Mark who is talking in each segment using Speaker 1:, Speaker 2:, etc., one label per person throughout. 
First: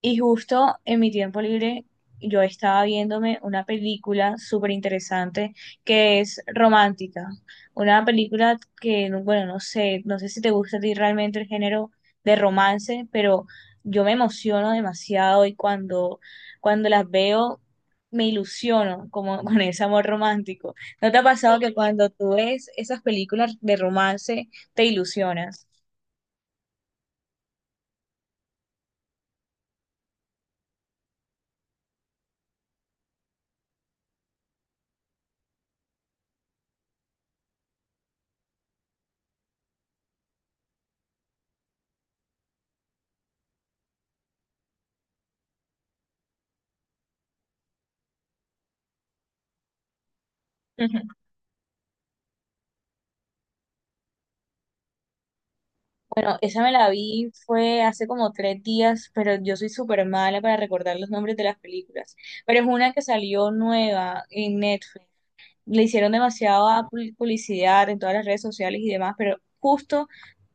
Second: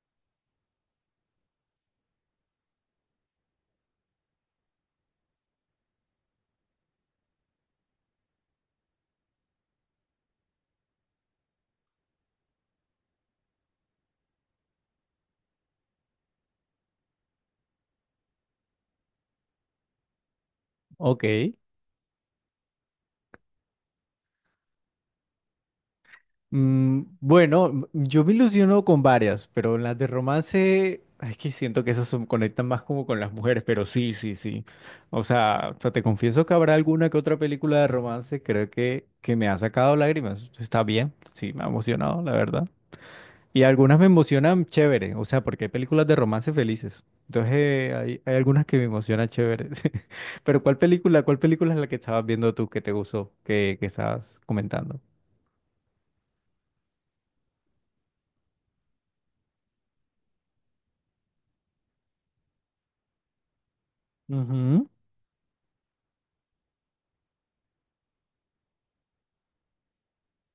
Speaker 1: Y justo en mi tiempo libre yo estaba viéndome una película súper interesante que es romántica. Una película que, bueno, no sé si te gusta a ti realmente el género de romance, pero yo me emociono demasiado y cuando las veo me ilusiono como con ese amor romántico. ¿No te ha
Speaker 2: Ok.
Speaker 1: pasado que cuando tú ves esas películas de romance te ilusionas?
Speaker 2: Bueno, yo me ilusiono con varias, pero las de romance, es que siento que conectan más como con las mujeres, pero sí, sí, sí. O sea, te confieso que habrá alguna que otra película de romance, creo que me ha sacado lágrimas. Está bien, sí, me ha emocionado, la verdad. Y algunas me emocionan chévere, o sea, porque hay películas de romance felices. Entonces, hay algunas que me emocionan chévere. Pero cuál película es la que estabas viendo tú que te gustó, que estabas comentando?
Speaker 1: Bueno, esa me la vi fue hace como 3 días, pero yo soy súper mala para recordar los nombres de las películas. Pero es una que salió nueva en
Speaker 2: Ujú.
Speaker 1: Netflix, le hicieron demasiada publicidad en todas las redes sociales y demás, pero justo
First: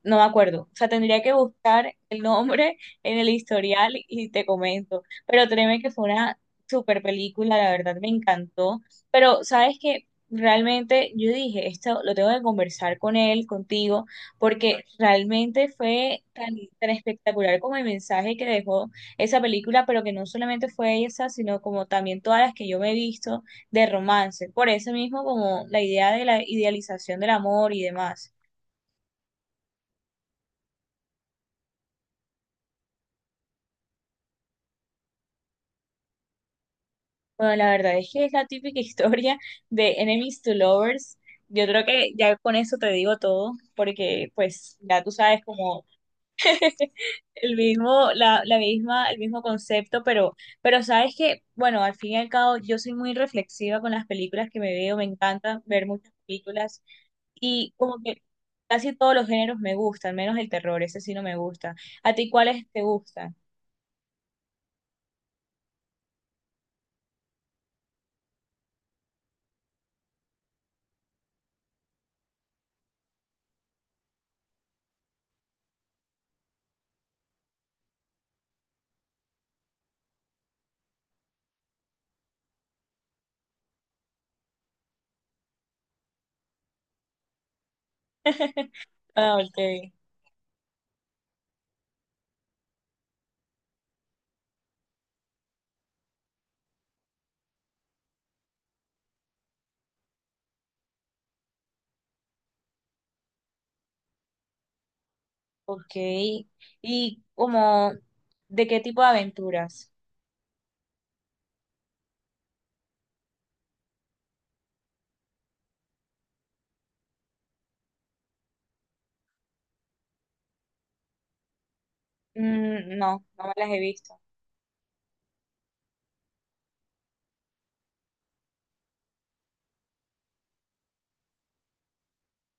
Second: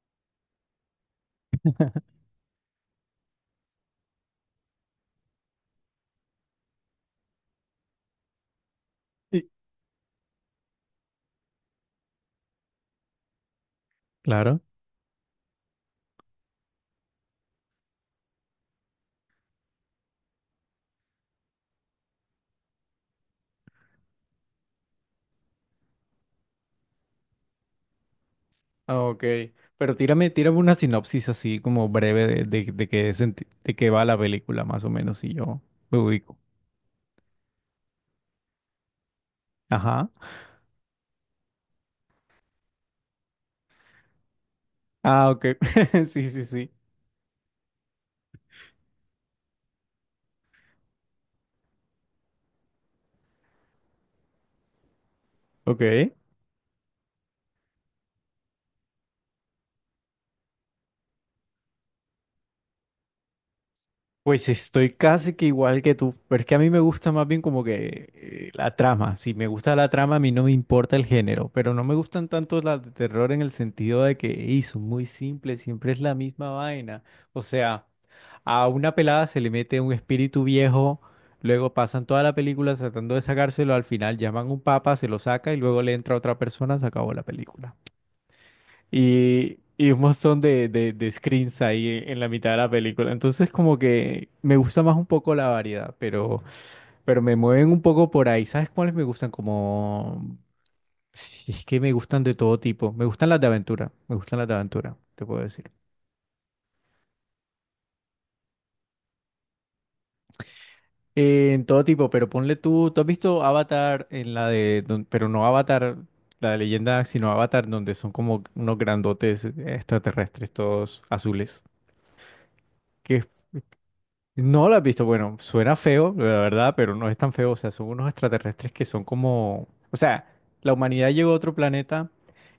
Speaker 1: no me acuerdo. O sea, tendría que buscar el nombre en el historial y te comento. Pero créeme que fue una super película, la verdad me encantó. Pero,
Speaker 2: Sí.
Speaker 1: sabes que realmente yo dije, esto lo tengo que conversar con él, contigo,
Speaker 2: Claro.
Speaker 1: porque realmente fue tan, tan espectacular como el mensaje que dejó esa película, pero que no solamente fue esa, sino como también todas las que yo me he visto de romance, por eso mismo como la idea de la idealización del amor y demás.
Speaker 2: Ah, ok, pero tírame una sinopsis así como breve de de qué va la película más o menos y yo me ubico.
Speaker 1: Bueno, la verdad es que es la típica historia de
Speaker 2: Ajá.
Speaker 1: Enemies to Lovers. Yo creo que ya con eso te digo todo, porque pues ya tú
Speaker 2: Ah,
Speaker 1: sabes
Speaker 2: ok.
Speaker 1: como
Speaker 2: Sí, sí, sí.
Speaker 1: el mismo, la misma, el mismo concepto, pero sabes que, bueno, al fin y al cabo yo soy muy reflexiva con las películas que me veo, me encanta ver
Speaker 2: Ok.
Speaker 1: muchas películas. Y como que casi todos los géneros me gustan, menos el terror, ese sí no me gusta. ¿A ti cuáles te gustan?
Speaker 2: Pues estoy casi que igual que tú, pero es que a mí me gusta más bien como que la trama. Si me gusta la trama, a mí no me importa el género, pero no me gustan tanto las de terror en el sentido de que "Ey, son muy simples, siempre es la misma vaina. O sea, a una pelada se le mete un espíritu viejo, luego pasan toda la película tratando de sacárselo, al final llaman a un papa, se lo saca y luego le entra otra persona, se acabó la película
Speaker 1: Ah,
Speaker 2: y
Speaker 1: ok.
Speaker 2: un montón de screens ahí en la mitad de la película. Entonces como que me gusta más un poco la variedad, pero me mueven un poco por ahí. ¿Sabes cuáles me gustan? Como... si es que me gustan de todo tipo. Me gustan las de aventura. Me gustan las de aventura, te puedo decir.
Speaker 1: Ok. Y como, ¿de qué tipo de aventuras?
Speaker 2: En todo tipo, pero ponle tú, ¿tú has visto Avatar en la pero no Avatar, la de leyenda, sino Avatar donde son como unos grandotes extraterrestres todos azules?
Speaker 1: Mm,
Speaker 2: Que
Speaker 1: no,
Speaker 2: es
Speaker 1: no me las he visto.
Speaker 2: No la has visto. Bueno, suena feo, la verdad, pero no es tan feo. O sea, son unos extraterrestres que son como... O sea, la humanidad llegó a otro planeta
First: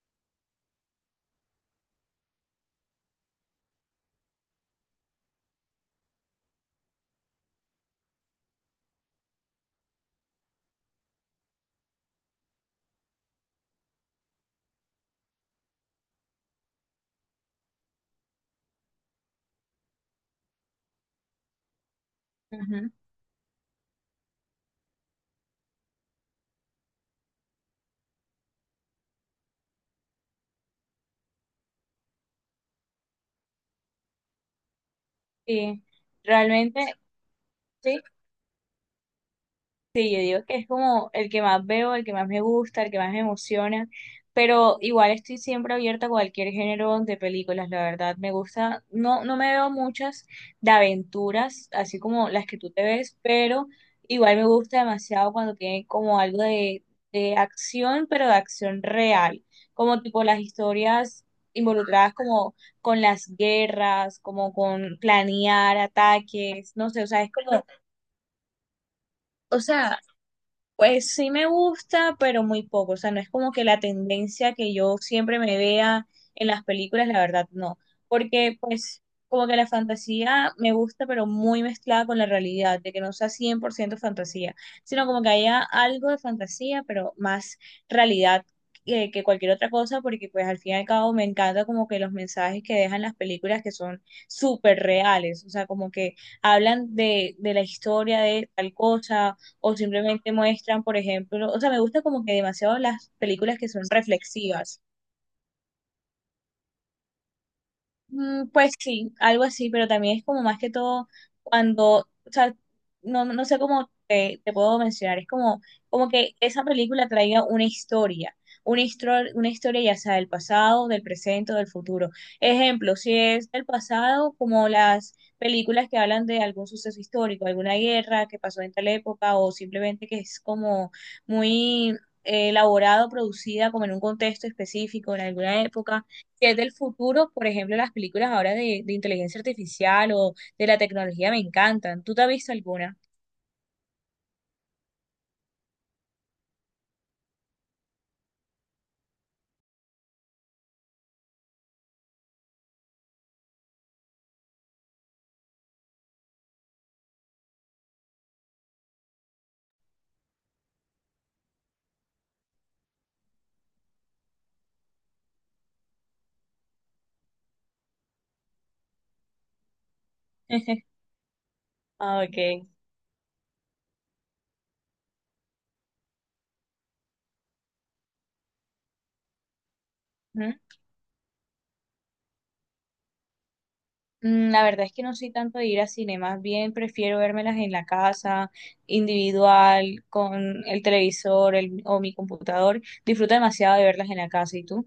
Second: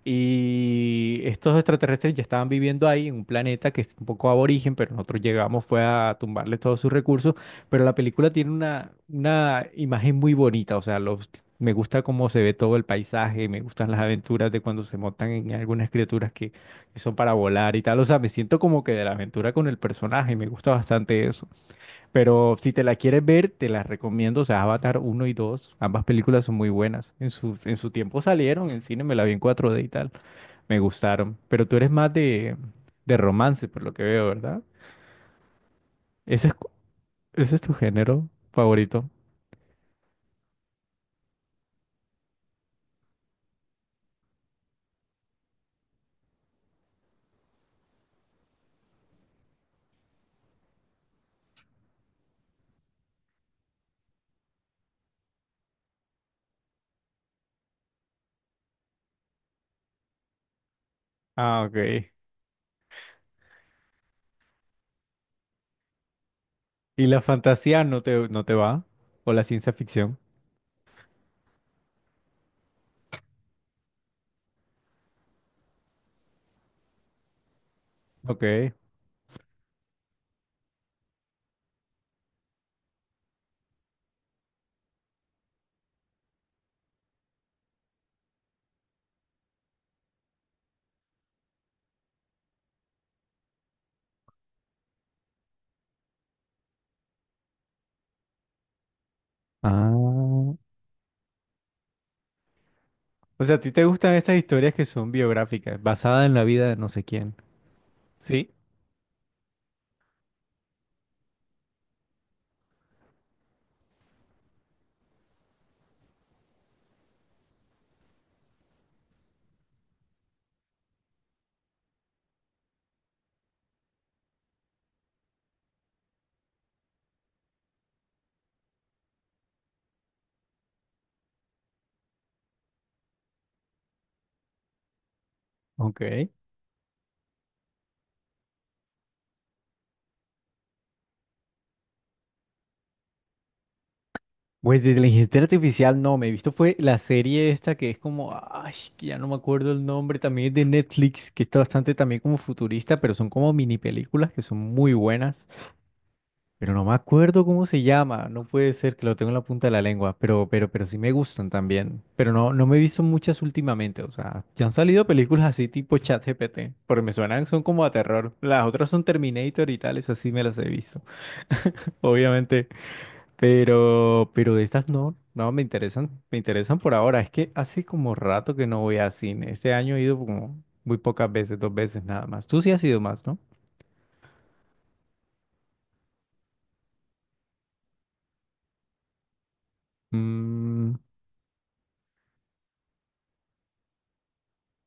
Speaker 2: y estos extraterrestres ya estaban viviendo ahí en un planeta que es un poco aborigen, pero nosotros llegamos fue a tumbarle todos sus recursos. Pero la película tiene una imagen muy bonita. O sea, los... me gusta cómo se ve todo el paisaje, me gustan las aventuras de cuando se montan en algunas criaturas que son para volar y tal. O sea, me siento como que de la aventura con el personaje, me gusta bastante eso. Pero si te
Speaker 1: Ujú.
Speaker 2: la quieres ver, te las recomiendo. O sea, Avatar uno y 2 ambas películas son muy buenas. En su tiempo salieron en cine, me la vi en 4D y tal. Me gustaron. Pero tú eres más de romance, por lo que veo, ¿verdad?
Speaker 1: Sí,
Speaker 2: Ese es, cu-
Speaker 1: realmente,
Speaker 2: ese es tu
Speaker 1: sí.
Speaker 2: género favorito.
Speaker 1: Sí, yo digo que es como el que más veo, el que más me gusta, el que más me emociona, pero igual estoy siempre abierta a cualquier género de películas, la verdad, me gusta, no, no me veo muchas de aventuras, así como las que tú te ves, pero igual me gusta demasiado cuando tiene como algo de acción, pero de acción real, como tipo las historias
Speaker 2: Ah, ok.
Speaker 1: involucradas como con las guerras, como con planear ataques, no sé, o
Speaker 2: ¿Y la
Speaker 1: sea, es como...
Speaker 2: fantasía no te va? ¿O la
Speaker 1: O
Speaker 2: ciencia
Speaker 1: sea,
Speaker 2: ficción?
Speaker 1: pues sí me gusta, pero muy poco. O sea, no es como que la tendencia que yo siempre me vea en las películas, la verdad, no. Porque
Speaker 2: Ok.
Speaker 1: pues como que la fantasía me gusta, pero muy mezclada con la realidad, de que no sea 100% fantasía, sino como que haya algo de fantasía, pero más realidad que cualquier otra cosa, porque pues al fin y al cabo me encanta como que los mensajes que dejan las películas que son súper reales. O sea, como que hablan de la historia de tal cosa o simplemente
Speaker 2: Ah.
Speaker 1: muestran, por ejemplo, o sea, me gusta como que demasiado las
Speaker 2: O sea,
Speaker 1: películas
Speaker 2: ¿a
Speaker 1: que
Speaker 2: ti
Speaker 1: son
Speaker 2: te gustan esas historias
Speaker 1: reflexivas.
Speaker 2: que son biográficas, basadas en la vida de no sé quién?
Speaker 1: Mm,
Speaker 2: Sí.
Speaker 1: pues sí, algo así, pero también es como más que todo cuando, o sea, no sé cómo te puedo mencionar, es como que esa película traiga una historia, una historia ya sea del pasado, del presente o del futuro. Ejemplo, si es del pasado, como las películas que hablan de algún suceso histórico, alguna guerra que pasó en tal época o simplemente que es como muy elaborado, producida como en un contexto específico, en alguna época.
Speaker 2: Ok.
Speaker 1: Que es del futuro, por ejemplo, las películas ahora de inteligencia artificial o de la tecnología me encantan. ¿Tú te has visto alguna?
Speaker 2: Pues de inteligencia artificial no, me he visto fue la serie esta que es como, ay, que ya no me acuerdo el nombre, también es de Netflix, que está bastante también como futurista, pero son como mini películas que son muy buenas, pero no me acuerdo cómo se llama, no puede ser que lo tengo en la punta de la lengua, pero sí me gustan también, pero no, no me he visto muchas últimamente, o sea, ya han salido películas así tipo ChatGPT, porque me suenan, son como a terror, las otras son Terminator y tales, así me las he visto.
Speaker 1: Ah, ok.
Speaker 2: Obviamente, pero de estas no, no me interesan, me interesan por ahora. Es que hace como rato que no voy a cine. Este año he ido como
Speaker 1: Ujú.
Speaker 2: muy pocas veces, 2 veces nada más. Tú sí has ido más, ¿no?
Speaker 1: Mm, la verdad es que no soy tanto de ir a cine, más bien prefiero vérmelas en la casa, individual, con el
Speaker 2: Mm,
Speaker 1: televisor o mi computador. Disfruto demasiado de verlas en la casa. ¿Y tú?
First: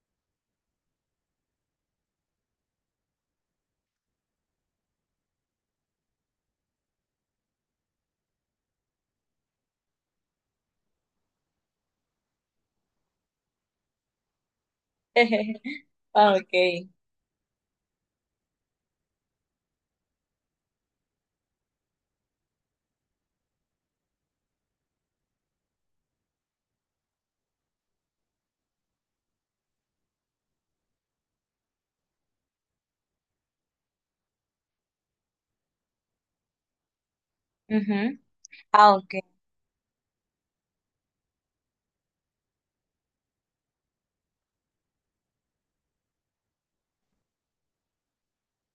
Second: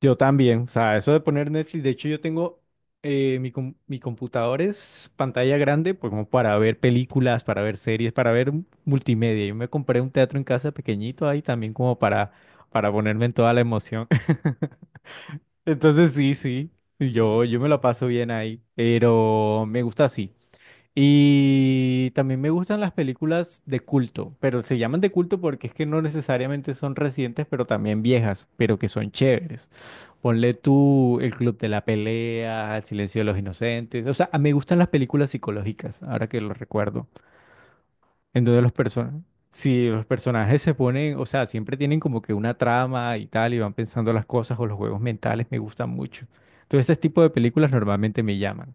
Speaker 2: yo también. O sea, eso de poner Netflix, de hecho yo tengo mi computador es pantalla grande, pues como para ver películas, para ver series, para ver multimedia. Yo me compré un teatro en casa pequeñito ahí también como para ponerme en toda la emoción. Entonces sí,
Speaker 1: Ah, ok.
Speaker 2: sí, yo me la paso bien ahí, pero me gusta así. Y también me gustan las películas de culto, pero se llaman de culto porque es que no necesariamente son recientes, pero también viejas, pero que son chéveres. Ponle tú El Club de la Pelea, El Silencio de los Inocentes, o sea, me gustan las películas psicológicas, ahora que lo recuerdo.
Speaker 1: Ujú.
Speaker 2: Entonces los
Speaker 1: Ah, ok.
Speaker 2: personajes, si los personajes se ponen, o sea, siempre tienen como que una trama y tal, y van pensando las cosas o los juegos mentales me gustan mucho. Entonces ese tipo de películas normalmente me llaman.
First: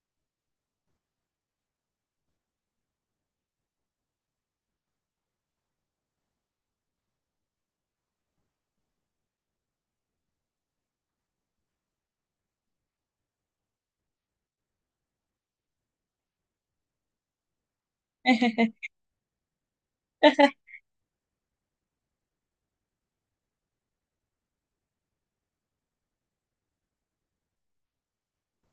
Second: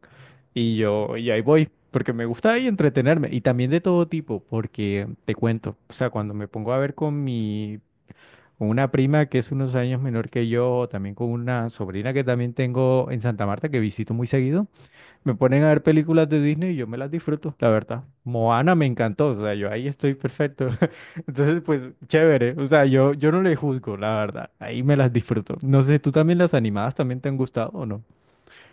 Speaker 2: Y ahí voy, porque me gusta ahí entretenerme. Y también de todo tipo, porque te cuento, o sea, cuando me pongo a ver con una prima que es unos años menor que yo, o también con una sobrina que también tengo en Santa Marta, que visito muy seguido. Me ponen a ver películas de Disney y yo me las disfruto, la verdad. Moana me encantó, o sea, yo ahí estoy perfecto. Entonces, pues, chévere. O sea, yo no le juzgo, la verdad. Ahí me las disfruto. No sé, ¿tú también las animadas también te han gustado o no?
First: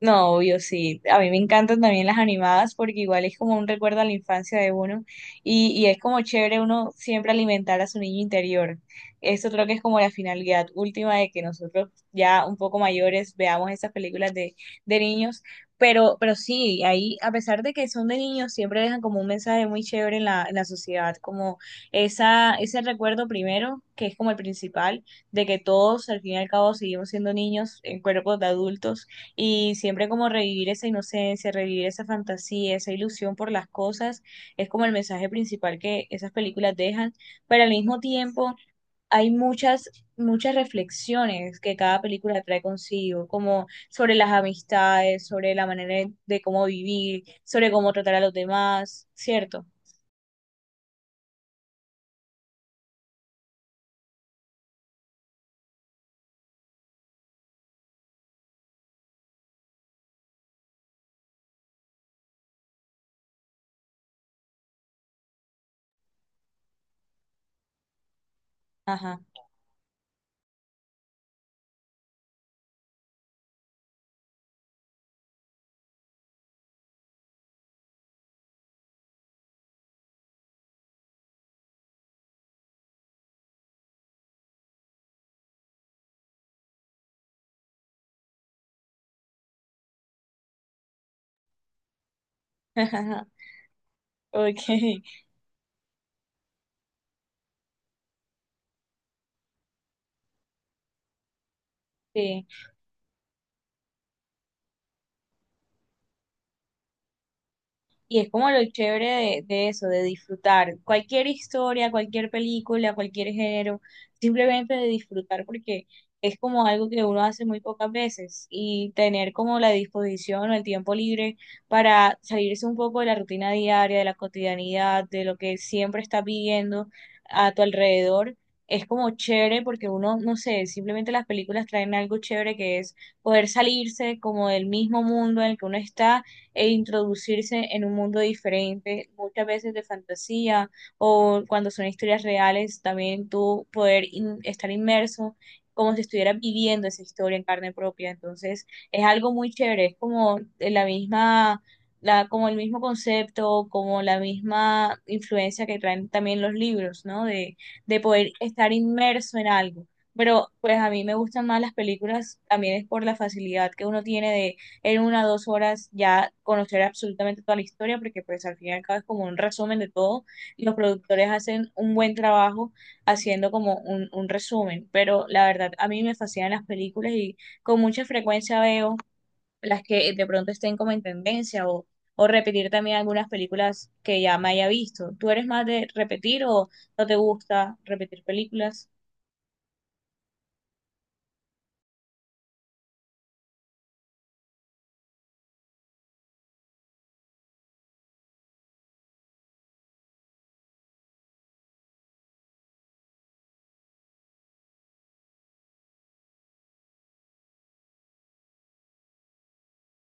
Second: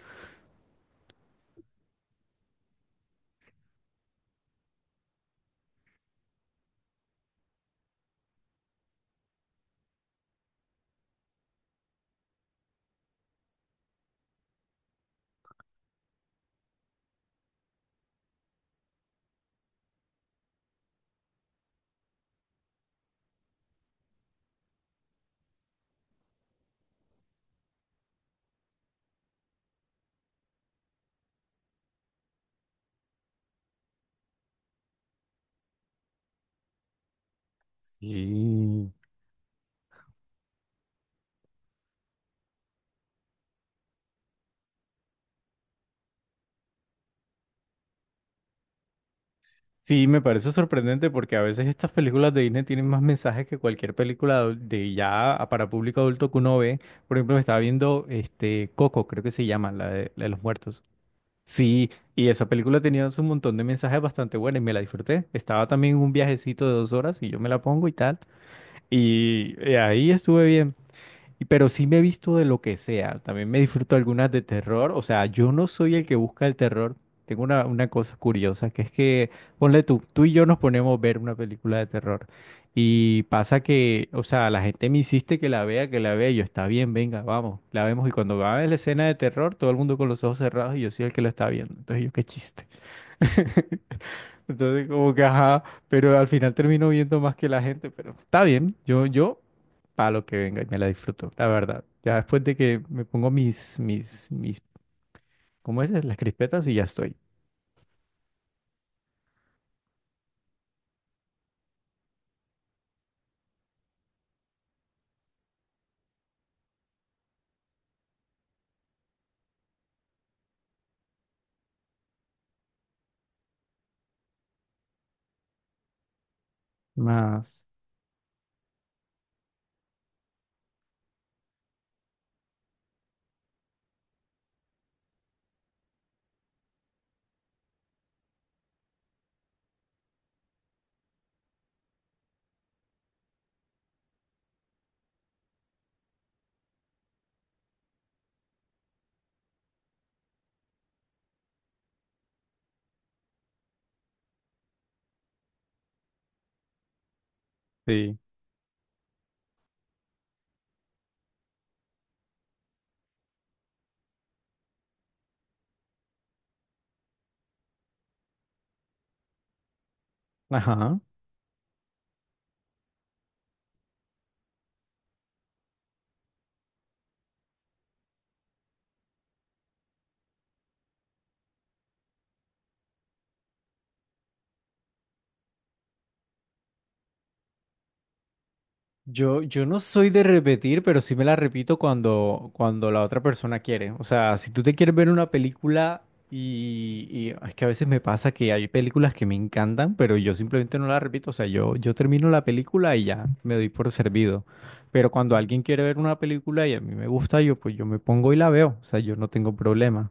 Speaker 1: No, obvio, sí. A mí me encantan también las animadas porque igual es como un recuerdo a la infancia de uno y es como chévere uno siempre alimentar a su niño interior. Esto creo que es como la finalidad última de que nosotros ya un poco mayores veamos esas películas de niños, pero, sí, ahí a pesar de que son de niños, siempre dejan como un mensaje muy chévere en la sociedad, como ese recuerdo primero, que es como el principal, de que todos al fin y al cabo seguimos siendo niños en cuerpos de adultos y siempre como revivir esa inocencia, revivir esa fantasía, esa ilusión por las cosas, es como el mensaje principal que esas películas dejan, pero al mismo tiempo
Speaker 2: Sí.
Speaker 1: hay muchas, muchas reflexiones que cada película trae consigo, como sobre las amistades, sobre la manera de cómo vivir, sobre cómo tratar a los demás, ¿cierto?
Speaker 2: Sí, me parece sorprendente porque a veces estas películas de Disney tienen más mensajes que cualquier película para público adulto que uno ve. Por ejemplo, me estaba viendo este Coco, creo que se llama, la de los muertos. Sí, y esa película tenía un montón de mensajes bastante buenos y me la disfruté. Estaba también en un viajecito de 2 horas y yo me la pongo y tal.
Speaker 1: Ajá.
Speaker 2: Y ahí estuve bien. Pero sí me he visto de lo que sea. También me disfruto algunas de terror. O sea, yo no soy el que busca el terror. Tengo una cosa curiosa, ponle tú, tú y yo nos ponemos a ver una película de terror. Y pasa que, o sea, la gente me insiste que la vea, que la vea. Y yo, está bien, venga, vamos, la vemos. Y cuando va a la escena de terror, todo el mundo con los ojos cerrados y yo soy el que lo está viendo. Entonces yo, qué chiste.
Speaker 1: Ok,
Speaker 2: Entonces, como que, ajá, pero al final termino viendo más que la gente. Pero está bien, yo para lo que venga y me la disfruto, la verdad. Ya después
Speaker 1: sí.
Speaker 2: de que me pongo mis, ¿cómo es? Las crispetas y ya estoy.
Speaker 1: Y es como lo chévere de eso, de disfrutar cualquier historia, cualquier película, cualquier género, simplemente de disfrutar porque es como algo que uno hace muy pocas veces y tener como la disposición o el tiempo libre para salirse un poco de la rutina diaria, de la cotidianidad, de lo que siempre estás viviendo a tu
Speaker 2: Más,
Speaker 1: alrededor. Es como chévere porque uno, no sé, simplemente las películas traen algo chévere que es poder salirse como del mismo mundo en el que uno está e introducirse en un mundo diferente, muchas veces de fantasía o cuando son historias reales, también tú poder estar inmerso como si estuvieras viviendo esa historia en carne propia. Entonces, es algo muy chévere, es como de la misma, la, como el mismo concepto, como la misma influencia que traen también los libros, ¿no? De
Speaker 2: sí.
Speaker 1: poder estar inmerso en algo. Pero pues a mí me gustan más las películas, también es por la facilidad que uno tiene de en 1 o 2 horas ya conocer absolutamente toda la historia, porque pues al fin y al cabo es como un resumen de todo. Los
Speaker 2: Ajá.
Speaker 1: productores hacen un buen trabajo haciendo como un resumen, pero la verdad a mí me fascinan las películas y con mucha frecuencia veo las que de pronto estén como en tendencia o repetir también algunas películas que ya me haya visto. ¿Tú eres más de repetir o no te gusta repetir películas?
Speaker 2: Yo no soy de repetir, pero sí me la repito cuando la otra persona quiere. O sea, si tú te quieres ver una película y es que a veces me pasa que hay películas que me encantan, pero yo simplemente no la repito. O sea, yo termino la película y ya me doy por servido. Pero cuando alguien quiere ver una película y a mí me gusta, yo pues yo me pongo y la veo. O sea, yo no tengo problema.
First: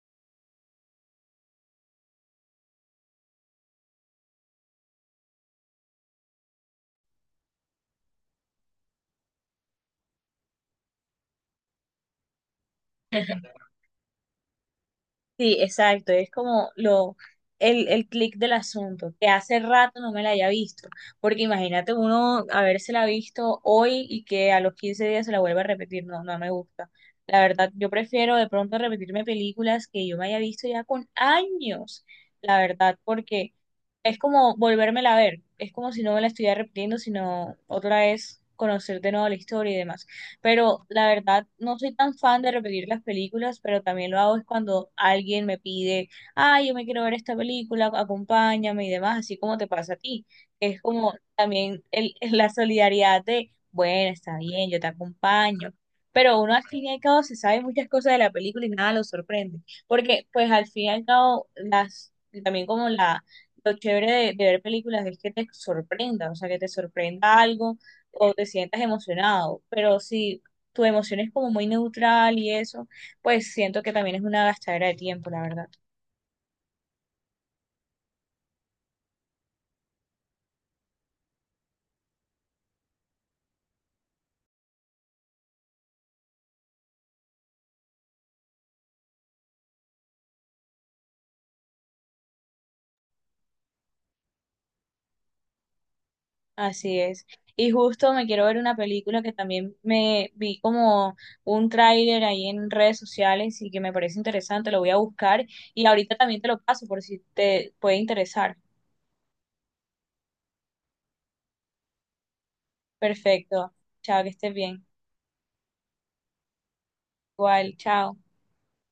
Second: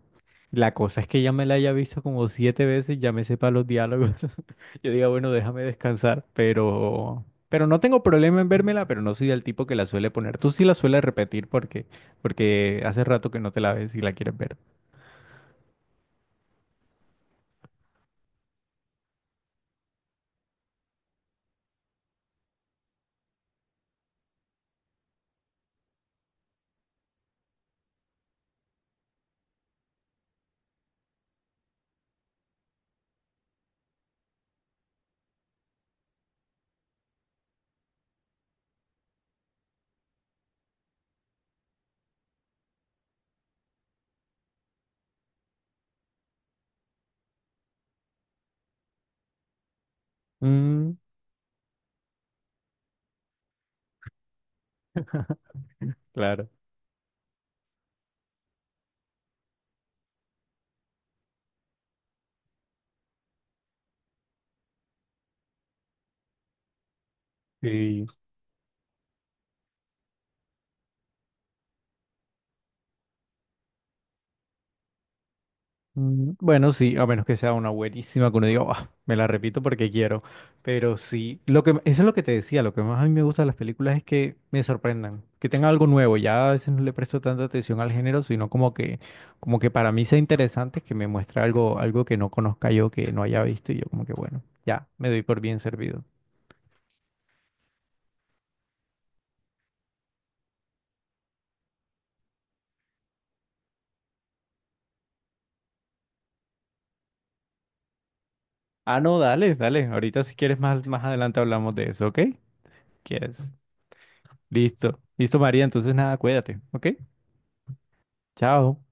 Speaker 2: La cosa es que ya me la haya visto como 7 veces, ya me sepa los diálogos. Yo diga, bueno, déjame descansar, pero... Pero no tengo problema en vérmela, pero no soy del tipo que la suele poner. Tú sí la sueles repetir porque, porque hace rato que no te la ves y la quieres ver.
Speaker 1: Sí, exacto, es como lo, el clic del asunto, que hace rato no me la haya visto, porque imagínate uno habérsela visto hoy y que a los 15 días se la vuelva a repetir, no, no me gusta. La verdad, yo prefiero de pronto repetirme películas que yo me haya visto ya con años, la verdad, porque es como volvérmela a ver, es como si no me la estuviera repitiendo, sino otra vez conocer de nuevo la historia y demás. Pero la verdad, no soy tan fan de repetir las películas, pero también lo hago es cuando alguien me pide, ah, yo me quiero ver esta película, acompáñame y demás, así como te pasa a ti. Es
Speaker 2: Mm,
Speaker 1: como también el, la solidaridad de, bueno, está bien, yo te acompaño. Pero
Speaker 2: claro.
Speaker 1: uno al fin y al cabo se sabe muchas cosas de la película y nada lo sorprende. Porque pues al fin y al cabo, también como lo chévere de ver películas es que te sorprenda, o sea, que te sorprenda algo
Speaker 2: Sí.
Speaker 1: o te sientas emocionado, pero si tu emoción es como muy neutral y eso, pues siento que también es una gastadera de tiempo, la verdad.
Speaker 2: Bueno, sí, a menos que sea una buenísima que uno diga, "Ah, me la repito porque quiero. Pero sí, lo que, eso es lo que te decía, lo que más a mí me gusta de las películas es que me sorprendan, que tenga algo nuevo. Ya a veces no le presto tanta atención al género, sino como que para mí sea interesante que me muestre algo, algo que no conozca yo, que no haya visto, y yo como que bueno, ya, me doy por bien servido.
Speaker 1: Así es. Y justo me quiero ver una película que también me vi como un tráiler ahí en redes sociales y que me parece interesante, lo voy a buscar y ahorita también te lo paso por si te puede interesar.
Speaker 2: Ah, no, dale, dale. Ahorita si quieres más, más adelante hablamos de eso, ¿ok? ¿Quieres?
Speaker 1: Perfecto. Chao, que estés bien.
Speaker 2: Listo. Listo, María. Entonces nada, cuídate, ¿ok?
Speaker 1: Igual, chao.
Speaker 2: Chao.